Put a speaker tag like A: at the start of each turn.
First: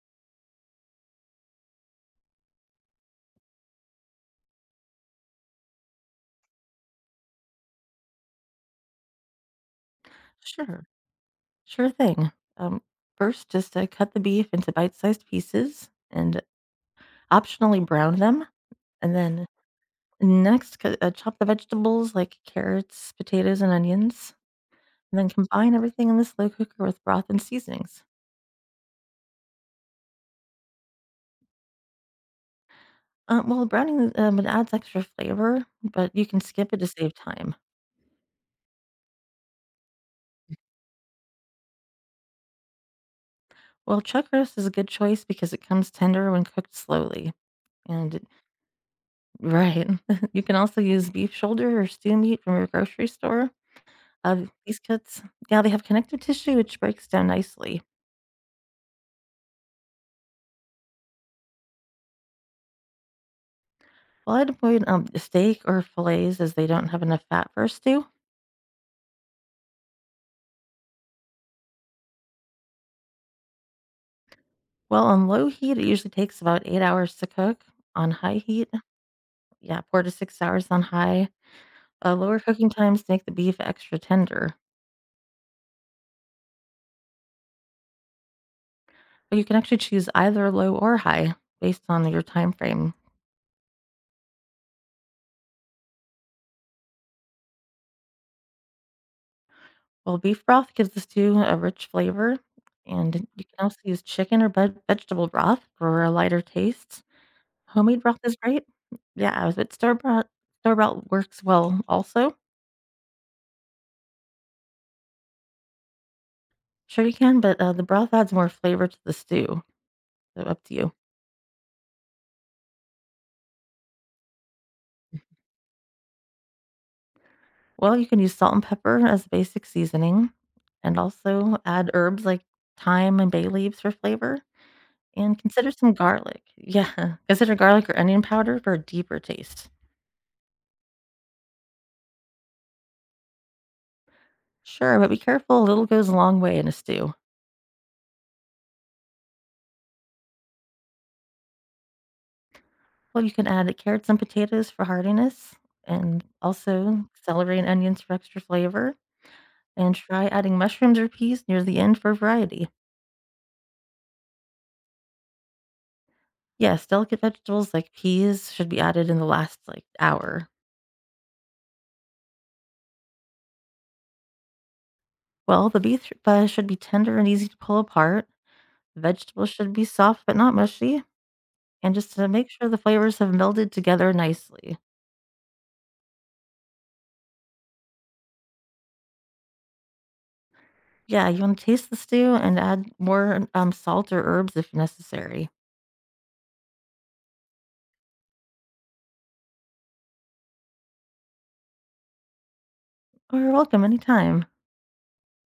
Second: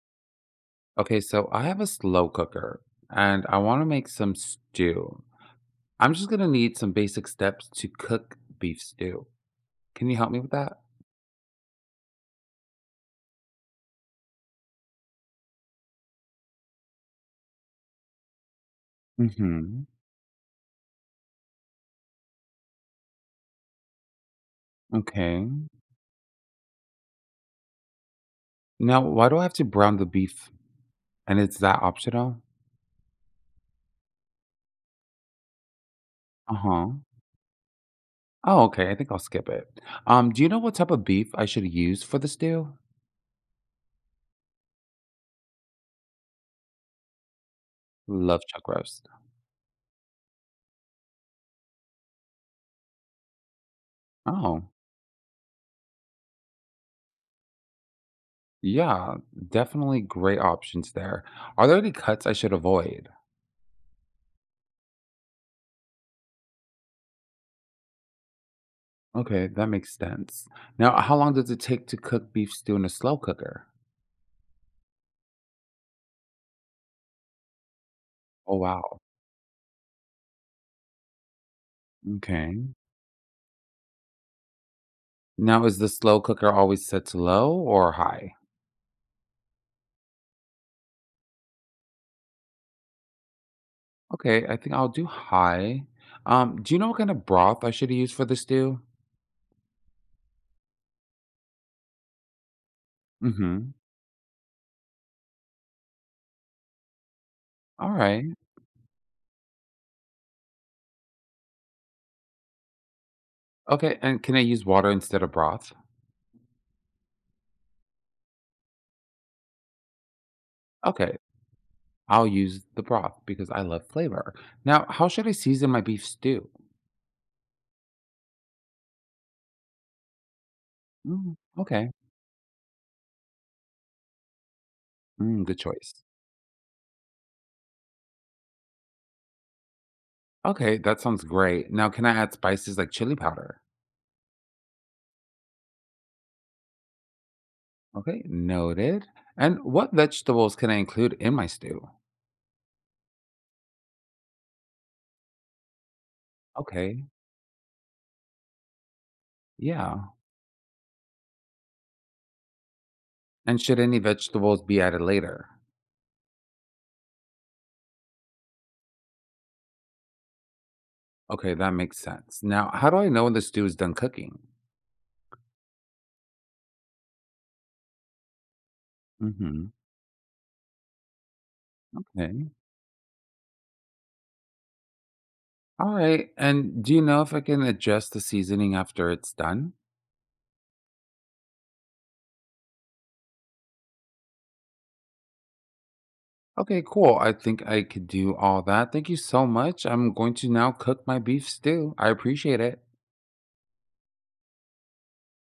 A: Okay, so I have a slow cooker and I want to make some stew. I'm just going to need some basic steps to cook beef stew. Can you help me with that?
B: Sure. Sure thing. Um, First, just cut the beef into bite sized pieces and optionally brown them. And then
A: Mm-hmm.
B: next, chop the vegetables like carrots, potatoes, and onions. And then
A: Okay.
B: combine everything in the slow cooker with broth and seasonings.
A: Now, why do I have to brown the beef? And is that optional?
B: Well, browning it adds extra flavor, but you can skip it to
A: Uh-huh.
B: save time.
A: Oh, okay. I think I'll skip it. Do you know what type of beef I should use for the stew?
B: Well, chuck roast is a good choice because it comes tender when cooked slowly. And it-
A: Love chuck roast.
B: right, you can also use beef shoulder or stew meat from your grocery store.
A: Oh,
B: These cuts, yeah, they have connective tissue, which breaks down nicely.
A: yeah, definitely great options there. Are there any cuts I should avoid?
B: Well, I'd avoid steak or fillets as they don't have enough fat for a stew.
A: Okay, that makes sense. Now, how long does it take to cook beef stew in a slow cooker?
B: Well, on low heat, it usually takes about 8 hours to cook. On high
A: Oh,
B: heat,
A: wow.
B: yeah, 4 to 6 hours on high. Lower cooking
A: Okay.
B: times make the beef extra tender.
A: Now, is the slow cooker always set to low or high?
B: But you can actually choose either low or high based on your time frame.
A: Okay, I think I'll do high. Do you know what kind of broth I should use for the stew?
B: Well, beef broth gives the stew a rich flavor, and you can
A: Mm-hmm.
B: also use chicken or vegetable broth for a lighter taste.
A: All
B: Homemade broth
A: right.
B: is great. Yeah, but store bought works well also.
A: Okay, and can I use water instead of broth?
B: Sure you can, but the broth adds more flavor to the stew, so up to you.
A: Okay, I'll use the broth because I love flavor. Now, how should I season my beef stew?
B: Well, you can use salt and pepper as basic seasoning, and
A: Mm,
B: also add
A: okay.
B: herbs like thyme and bay leaves for flavor, and
A: Mm, good
B: consider some
A: choice.
B: garlic. Yeah, consider garlic or onion powder for a deeper taste.
A: Okay, that sounds great. Now, can I add spices like chili powder?
B: Sure, but be careful, a little goes a long way in a stew.
A: Okay, noted. And what vegetables can I include in my stew?
B: Well, you can add carrots and potatoes for heartiness, and also
A: Okay,
B: celery and onions for extra flavor. And
A: yeah.
B: try adding mushrooms or peas near the end for variety.
A: And should any vegetables be added later?
B: Yes, delicate vegetables like peas should be added in the last like hour.
A: Okay, that makes sense. Now, how do I know when the stew is done cooking?
B: Well, the beef should be tender and easy to pull apart. Vegetables
A: Mm-hmm.
B: should be soft but not mushy, and just to make
A: Okay.
B: sure the flavors have melded together nicely.
A: All right. And do you know if I can adjust the seasoning after it's done?
B: Yeah, you want to taste the stew and add more salt or herbs if necessary.
A: Okay, cool. I think I could do all that. Thank you so much. I'm going to now cook my beef stew. I appreciate it.
B: Oh, you're welcome anytime.